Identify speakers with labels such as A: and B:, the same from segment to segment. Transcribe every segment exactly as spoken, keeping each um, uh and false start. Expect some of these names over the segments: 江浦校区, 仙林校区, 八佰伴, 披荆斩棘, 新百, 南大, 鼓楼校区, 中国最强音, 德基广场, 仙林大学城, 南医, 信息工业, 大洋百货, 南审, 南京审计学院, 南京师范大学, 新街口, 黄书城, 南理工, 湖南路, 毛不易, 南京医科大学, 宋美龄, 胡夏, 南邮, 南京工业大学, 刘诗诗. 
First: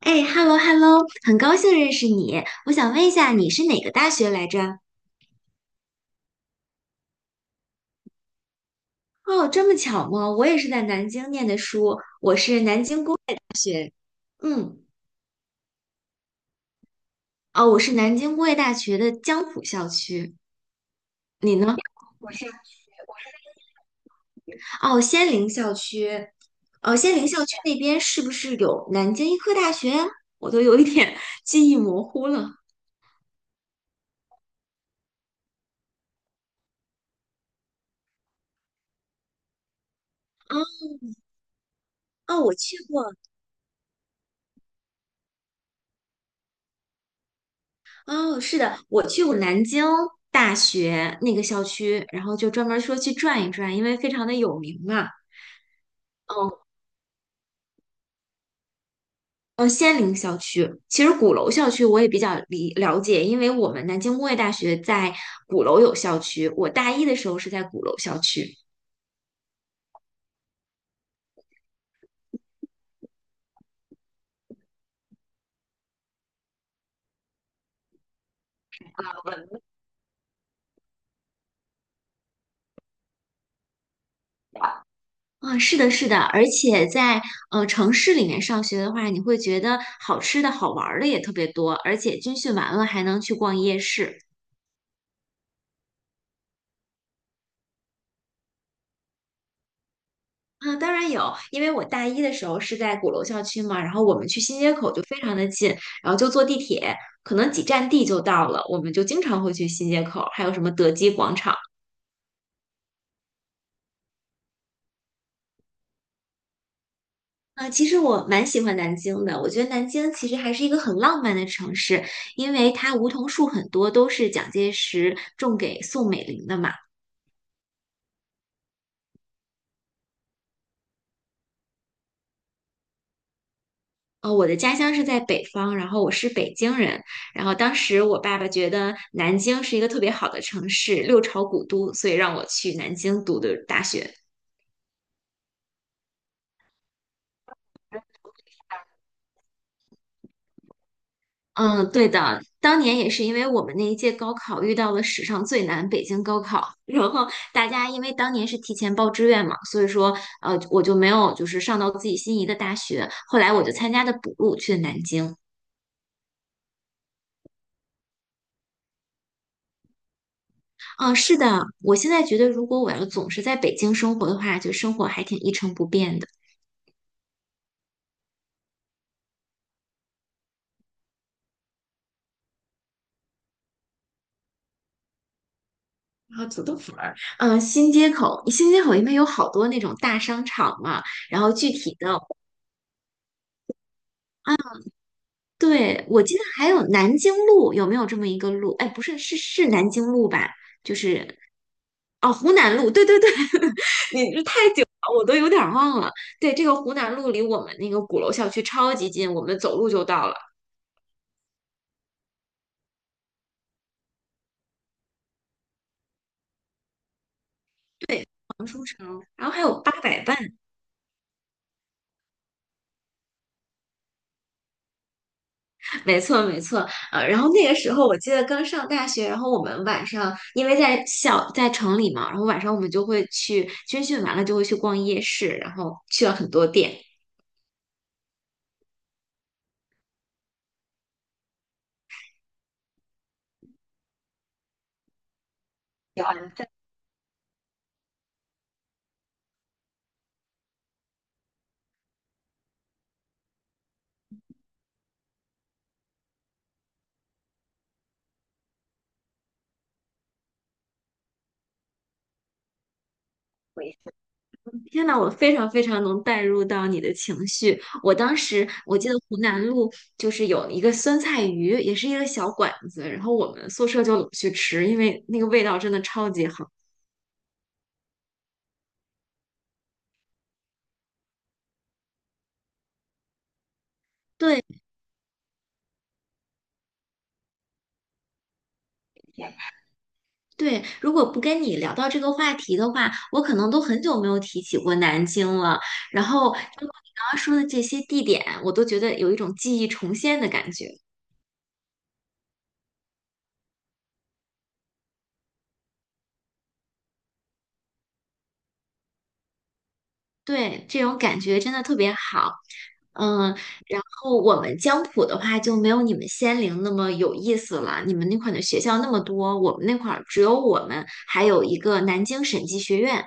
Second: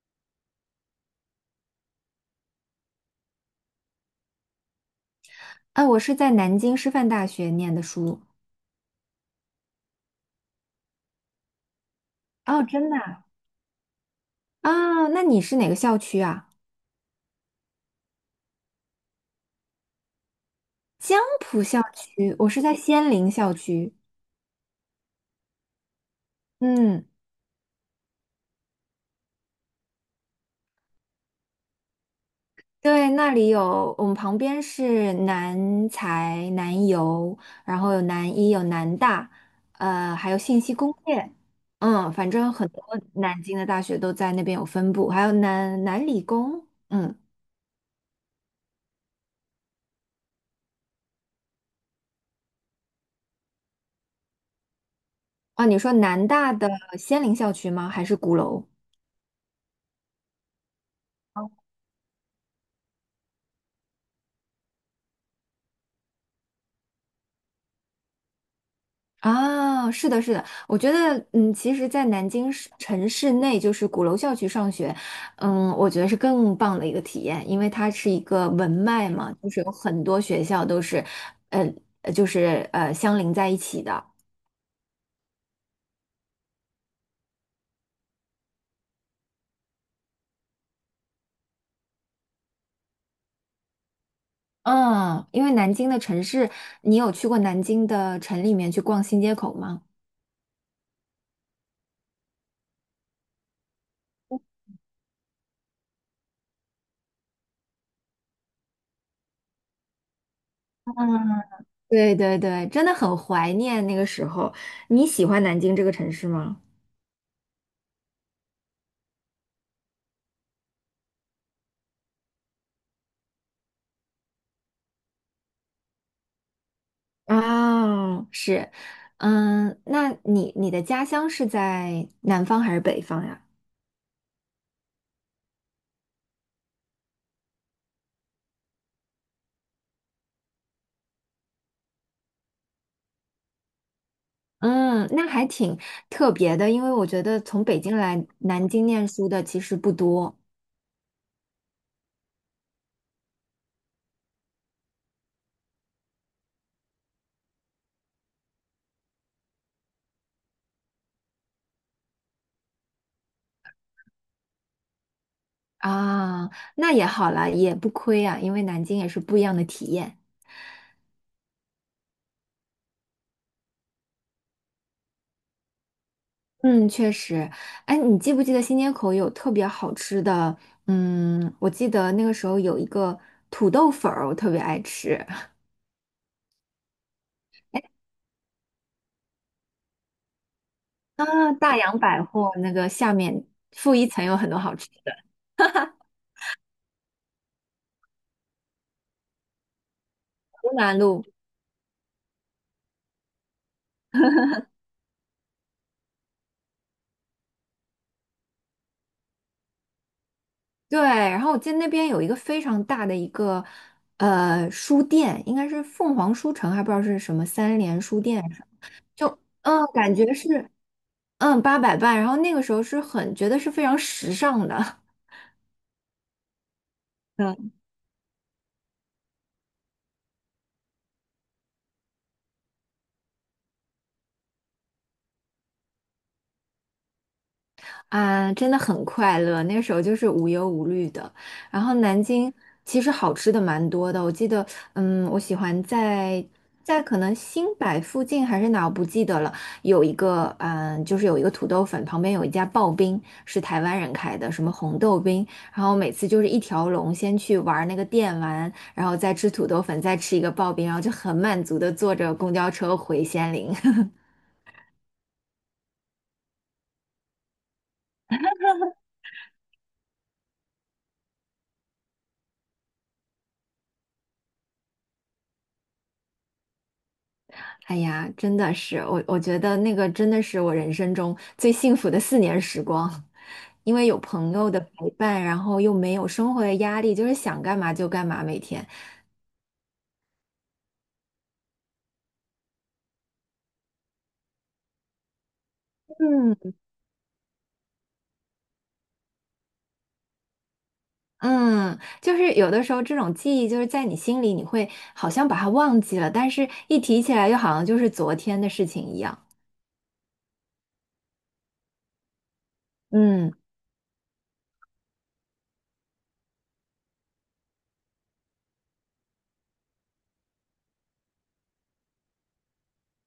A: 哎，hello hello，很高兴认识你。我想问一下，你是哪个大学来着？
B: 啊，我是在南京师范大学念的书。
A: 哦，这么巧吗？我也是在南京念的书，我是
B: 哦，
A: 南
B: 真的
A: 京
B: 啊？
A: 学，嗯，
B: 啊那你是哪个校区啊？
A: 哦，我是南京工业大学的江浦校区。
B: 江
A: 你
B: 浦
A: 呢？
B: 校区，我是在仙林校区。
A: 哦，仙林校区，哦，
B: 嗯，
A: 仙林校区那边是不是有南京医科大学啊？我都有一点 记忆模糊了。
B: 对，那里有我们旁边是南财、南邮，然后有南医、有南大，呃，还有
A: 啊，
B: 信息工业。嗯，反
A: 哦，
B: 正
A: 我
B: 很
A: 去
B: 多
A: 过。
B: 南京的大学都在那边有分布，还有南南理工。嗯，
A: 哦，是的，我去过南京大学那个校区，然后就专门说去转一转，因为非常的有名嘛。
B: 啊，你说南
A: 嗯
B: 大的仙林校区吗？还是鼓楼？
A: 嗯，仙林校区，其实鼓楼校区我也比较理了解，因为我们南京工业大学在鼓楼有校区，我大一的时候是在鼓楼校区。
B: 啊，是的，是的，我觉得，嗯，其实，在南京市城市内，就是鼓楼校区上学，嗯，我觉得是更棒的一个体验，因为它是一个文脉嘛，就是有很多学校都是，呃，呃就是呃相邻在一起的。
A: 啊，是的，是的，而且在呃城市里面上学的话，你会觉得好吃的好玩儿的也特别多，而且军训完了还能去逛夜市。
B: 嗯，因为南京的城市，你有去过南京的城里面去逛新街口吗？
A: 啊，当然有，因为我大一的时候是在鼓楼校区嘛，然后我们去新街口就非常的近，然后就坐地铁，可能几站地就到了，我们就经常会去新街口，还有什么德基广场。
B: 对对对，真的很怀念那个时候。你喜欢南京这个城市吗？
A: 啊，其实我蛮喜欢南京的，我觉得南京其实还是一个很浪漫的城市，因为它梧桐树很多都是蒋介石种给宋美龄的嘛。
B: 哦，是，嗯，那你你的家乡是在南方还是北方呀？
A: 呃，我的家乡是在北方，然后我是北京人，然后当时我爸爸觉得南京是一个特别好的城市，六朝古都，所以让我去南京读的大学。
B: 嗯，那还挺特别的，因为我觉得从北京来南京念书的其实不多。
A: 嗯，对的，当年也是因为我们那一届高考遇到了史上最难北京高考，然后大家因为当年是提前报志愿嘛，所以说呃我就没有就是上到自己心仪的大学，后来我就参加的补录去了南京。
B: 啊，那也好啦，也不亏啊，因为南京也是不一样的体验。
A: 嗯，是的，我现在觉得如果我要总是在北京生活的话，就生活还挺一成不变的。
B: 嗯，确实，哎，你记不记得新街口有特别好吃的？嗯，我记得那个时候有一个土豆粉儿，我特别爱吃。
A: 啊，土豆粉儿，嗯，新街口，新街口因为有好多那种大商场嘛，然后
B: 啊，
A: 具
B: 大
A: 体
B: 洋
A: 的，
B: 百货那个下面负一层有很多好吃。
A: 对，我记得还有南京路，有没有这么一个路？哎，不是，是是南京路吧？
B: 湖
A: 就
B: 南路，
A: 是哦，湖南路，对对对，你这太久了，我都有点儿忘了。对，这个湖南路离我们那个鼓楼校区超级近，我们走路就到了。
B: 对，然后我记得那边有一个非常大的一个呃书店，应该是凤凰书城，还不知道是什么三联书店什
A: 黄书
B: 么。
A: 城，
B: 就
A: 然后还有
B: 嗯，
A: 八
B: 感
A: 佰
B: 觉
A: 伴。
B: 是嗯八佰伴，然后那个时候是很觉得是非常时尚的。
A: 没错，没错，呃，然后那个 时候我记得刚上大学，然后我们晚上因为在校在城里嘛，然后晚上我们就会去军训完了就会去逛夜市，然后去了很多店。
B: 啊，真的很快乐。那时候就是无忧无虑的。然后南京其实好吃的蛮多的，我记得，嗯，我喜欢在在可能新百附近还是哪，我不记得了。有一个，嗯，就是有一个土豆粉，旁边有一家刨冰，是台湾人开的，什么红豆冰。然后每次就是一条龙，先去玩那个电玩，然后再吃土豆粉，再吃一个刨冰，然后就很满足的坐着公交车回仙林。
A: 天呐，我非常非常能带入到你的情绪。我当时我记得湖南路就是有一个酸菜鱼，也是一个小馆子，然后我们宿舍就老去吃，因为那个味道真的超级好。
B: 哎呀，真的是我，我觉得那个真的是我人生中最幸福的四年时光，因为有朋
A: 对。
B: 友的陪伴，然后又没有生活的压力，就是想干嘛就干嘛，每天。
A: 对，如果不跟你聊到这个话题的话，我可能都很久没有提起过南京了。然后，如果
B: 嗯。
A: 你刚刚说的这些地点，我都觉得有一种记忆重现的感觉。
B: 嗯，就是有的时候这种记忆就是在你心里，你会好像把它忘记了，但是一提起来又好像就是昨天的事情一样。
A: 对，这种感觉真的特别好。嗯，
B: 嗯。
A: 然后我们江浦的话就没有你们仙林那么有意思了。你们那块儿的学校那么多，我们那块儿只有我们，还有一个南京审计学院。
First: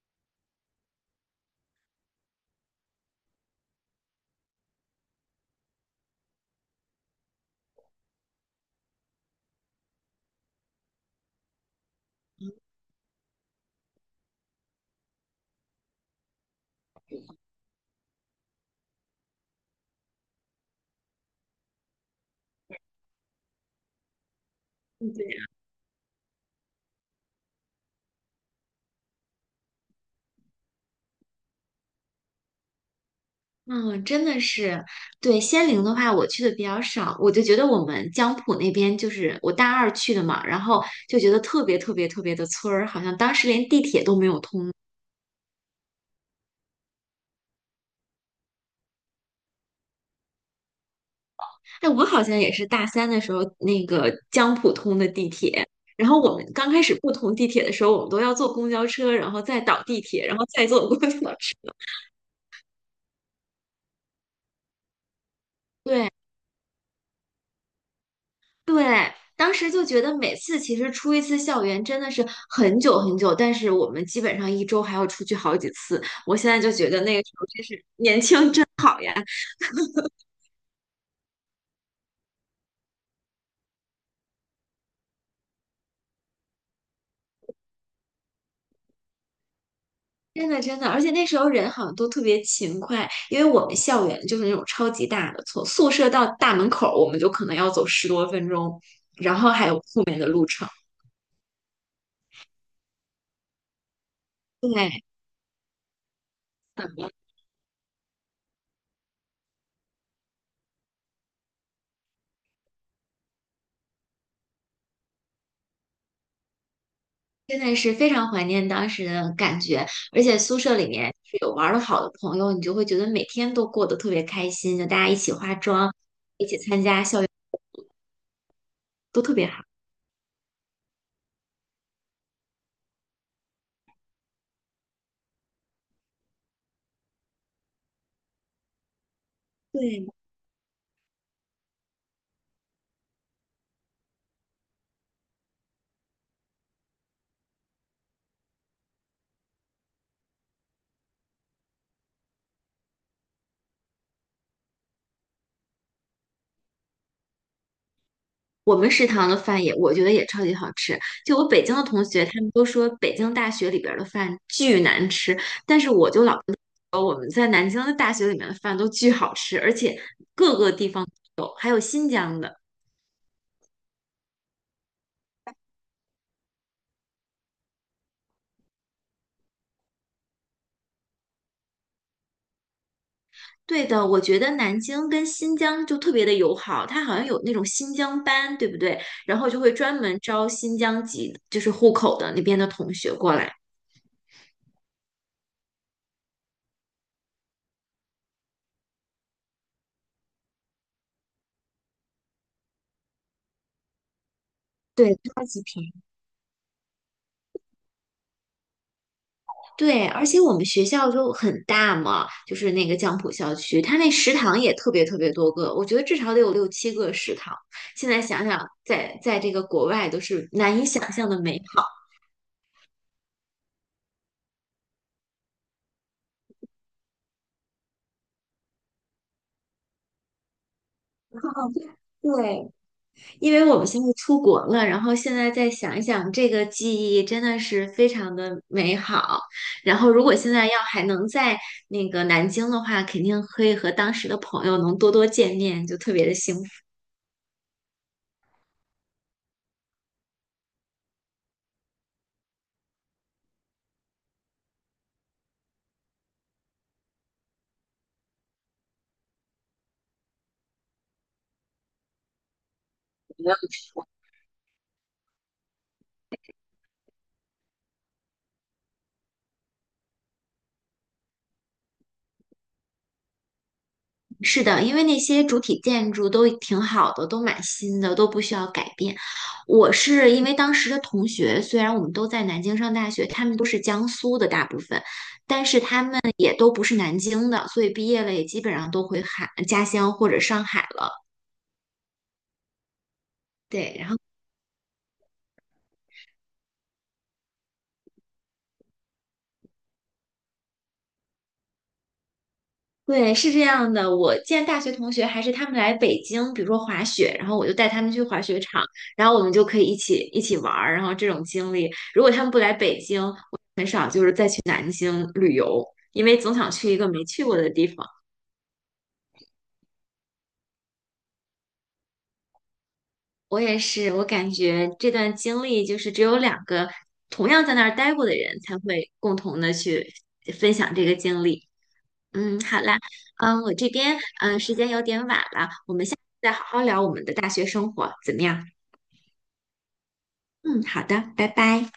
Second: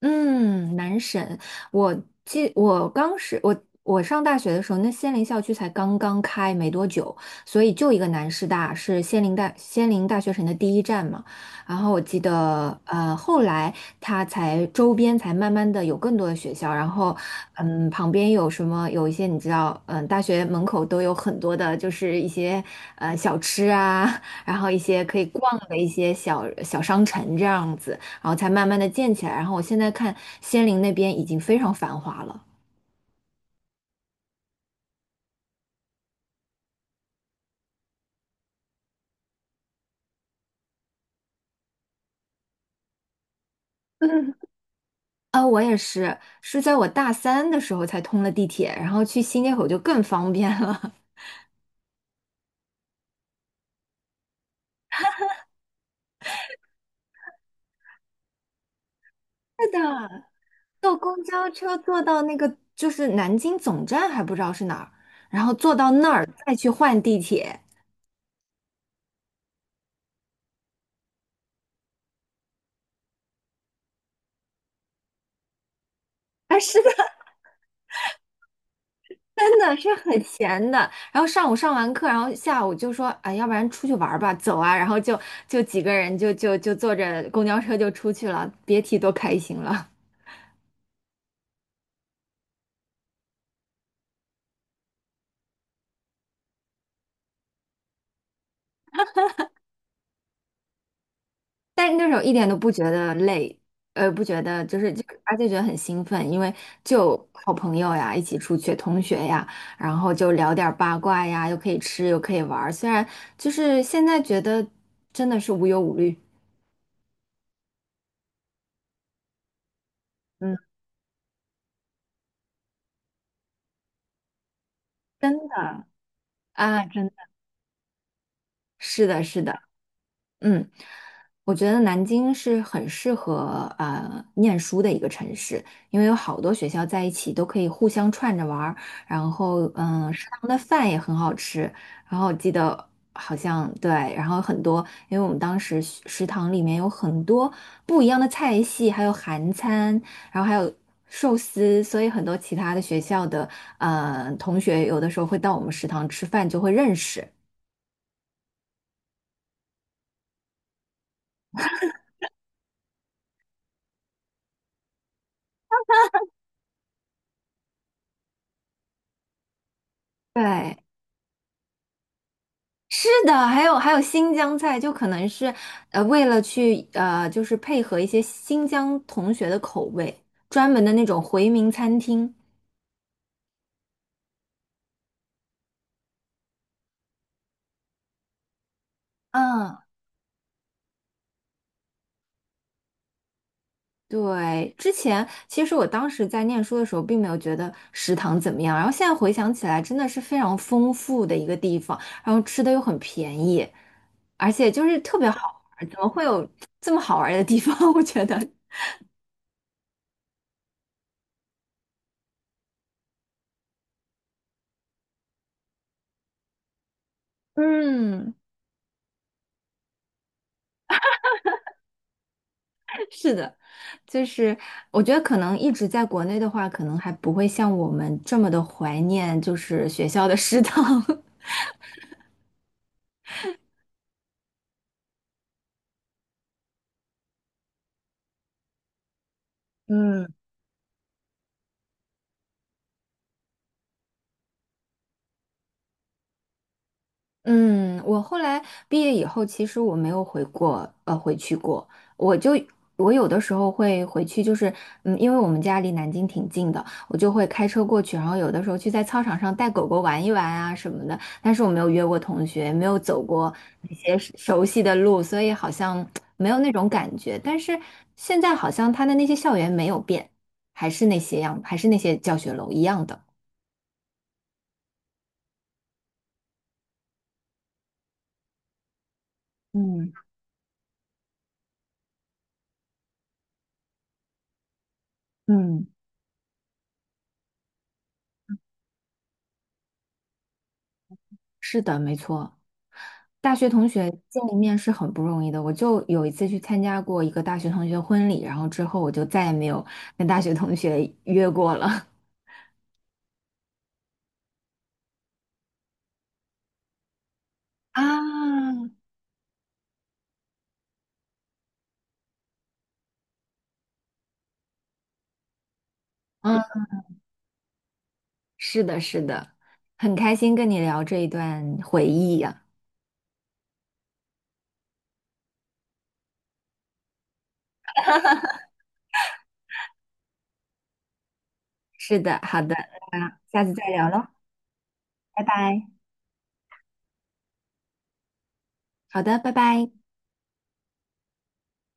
B: 嗯，南审。我记，我刚是，我我上大学的时候，那仙林校区才刚刚开没多久，所以就一个南师大是仙林大仙林大学城的第一站嘛。然后我记得，呃，后来它才周边才慢慢的有更多的学校，然后嗯，旁边有什么有一些你知道，嗯，大学门口都有很多的，就是一些呃小吃啊，然后一些可以逛的一些小小商城这样子。然后才慢慢的建起来。然后我现在看仙林那边已经非常繁华了。
A: 嗯，真的是，对仙陵的话，我去的比较少，我就觉得我们江浦那边就是我大二去的嘛，然后就觉得特别特别特别的村儿，好像当时连地铁都没有通。
B: 啊，我也是，是在我大三的时候才通了地铁，然后去新街口就更方便了。
A: 哎，我好像也是大三的时候那个江浦通的地铁，然后我们刚开始不通地铁的时候，我们都要坐公交车，然后 再
B: 是
A: 倒地
B: 的，
A: 铁，然后再坐
B: 坐
A: 公交车。
B: 公交车 坐到那个就是南京总站还不知道是哪儿，然后坐到
A: 对。
B: 那儿再去换地铁。
A: 对，当时就觉得每次其实出一次校园真的是很久很久，但是我们基本上一周还要出去好几次。我现
B: 啊，
A: 在就
B: 是
A: 觉
B: 的，
A: 得那个时候真是年轻真好呀，
B: 真的是很闲的。然后上午上完课，然后下午就说，哎，要不然出去玩儿吧，走啊。然后就就几个人就就就坐着公交车就出去了，别提多开心了。
A: 真的真的，而且那时候人好像都特别勤快，因为我们校园就是那种超级大的，从宿舍到大门口我们就可能要走十多分钟，然后还有后面的路程。
B: 但是那时候一点都不觉得累，呃，不觉得就是
A: 对，
B: 就，而且觉得很兴奋，因为就好朋友呀，一起出去，同学呀，然后就聊点儿八卦呀，又可以吃又可以玩儿，虽然就是现在觉得真的是无忧无虑，
A: 真的是非常怀念当时的感觉，而且
B: 嗯，
A: 宿舍里面是有玩的好的朋友，你就会觉得每天都过得特别开心，就大家一起
B: 真
A: 化
B: 的。
A: 妆，一起参
B: 啊，
A: 加
B: 真的
A: 校园，
B: 是
A: 都
B: 的，
A: 特
B: 是
A: 别
B: 的。
A: 好。
B: 嗯，我觉得南京是很适合呃念书的一个城市，因为有好多学校在一起都可以互相串着玩儿，然后嗯，
A: 对，
B: 呃食堂的饭也很好吃。然后我记得好像对，然后很多，因为我们当时食食堂里面有很多不一样的菜系，还有韩餐，然后还有寿司，所以很多其他的学校的呃同学有的时候会到我们食堂吃饭，就会认识。
A: 我们食堂的饭也，我觉得也超级好吃。就我北京的同学，他们都说北京大学里边儿的饭巨难吃，但是我就老我们在南京的大学里面的饭都巨好吃，而且
B: 对，是的，还有还有新疆菜，就可能是呃为了去呃就是配合一些新疆同学的口味，专门的那种回民餐厅。
A: 对的，我觉得南京跟新疆就特别的友好，它好像有那种新疆班，对不对？然后就会
B: 嗯。
A: 专门招新疆籍，就是户口的那边的同学过来。
B: 对，之前其实我当时在念书的时候，并没有觉得食堂怎么样，然后现在回想起来，真的是非常丰富的一个地方，然后吃的又很便宜，而且就是
A: 对，
B: 特别
A: 超级
B: 好玩
A: 便
B: 儿。
A: 宜。
B: 怎么会有这么好玩儿的地方？我觉得。
A: 对，而且我们学校就很大嘛，就是那个江浦校区，它那食堂也特别特别多个，我觉得至少得有六七个食堂。现在
B: 嗯，
A: 想想，在在这个国外都是难以想象的美好。
B: 是的，就是我觉得可能一直在国内的话，可能还不会像我们这么的怀念，就是学校的食堂。
A: 对，因为我们现在出国了，然后现在再想一想，这个记忆真的是非常的美好。然后，如
B: 嗯。
A: 果现在要还能在那个南京的话，肯定可以和当时的朋友能多多见面，就特别的幸福。
B: 嗯，我后来毕业以后，其实我没有回过，呃，回去过。我就我有的时候会回去，就是嗯，因为我们家离南京挺近的，我就会开车过去，然后有的时候去在操场上带狗狗玩一玩啊什么的。但是我没有约过同学，没有走过那些熟熟悉的路，所以好像没有那种感觉。但是现在好像他的那些校园没有变，还是那些样，还是那些教学楼一样的。
A: 是的，因为那些主体建筑都挺好的，都蛮新的，都不需要改变。我
B: 嗯。
A: 是因为当时的同学，虽然我们都在南京上大学，他们都是江苏的，大部分
B: 嗯。
A: 也都不是南京的，所以毕业了也基本上都回海家乡或者上海了。
B: 是的，没错。大学同
A: 对，然
B: 学
A: 后。
B: 见一面是很不容易的。我就有一次去参加过一个大学同学婚礼，然后之后我就再也没有跟大学同学约过了。
A: 对，是这样的。我见大学同学还是他们来北京，比如说滑雪，然后我就带他们去滑雪
B: 啊，
A: 场，然后我们就可以一起一起玩儿。然后这种经历，如果他们不来北京，嗯，旅游，因为总
B: 嗯，
A: 想去一个没去过的地方。
B: 是的，是的，很开心跟你聊这一段回忆呀、
A: 我也是，我感觉这段经历就是只有两个同样在那儿待过的人才会共同的去分享这个经历。
B: 是的，
A: 嗯，
B: 好的，
A: 好啦，
B: 那
A: 嗯，
B: 下次
A: 我
B: 再
A: 这
B: 聊
A: 边
B: 喽，
A: 嗯时间有点晚
B: 拜
A: 了，
B: 拜。
A: 我们下次再好好聊我们的大学生活，怎么样？
B: 好的，拜拜。
A: 嗯，好的，拜拜。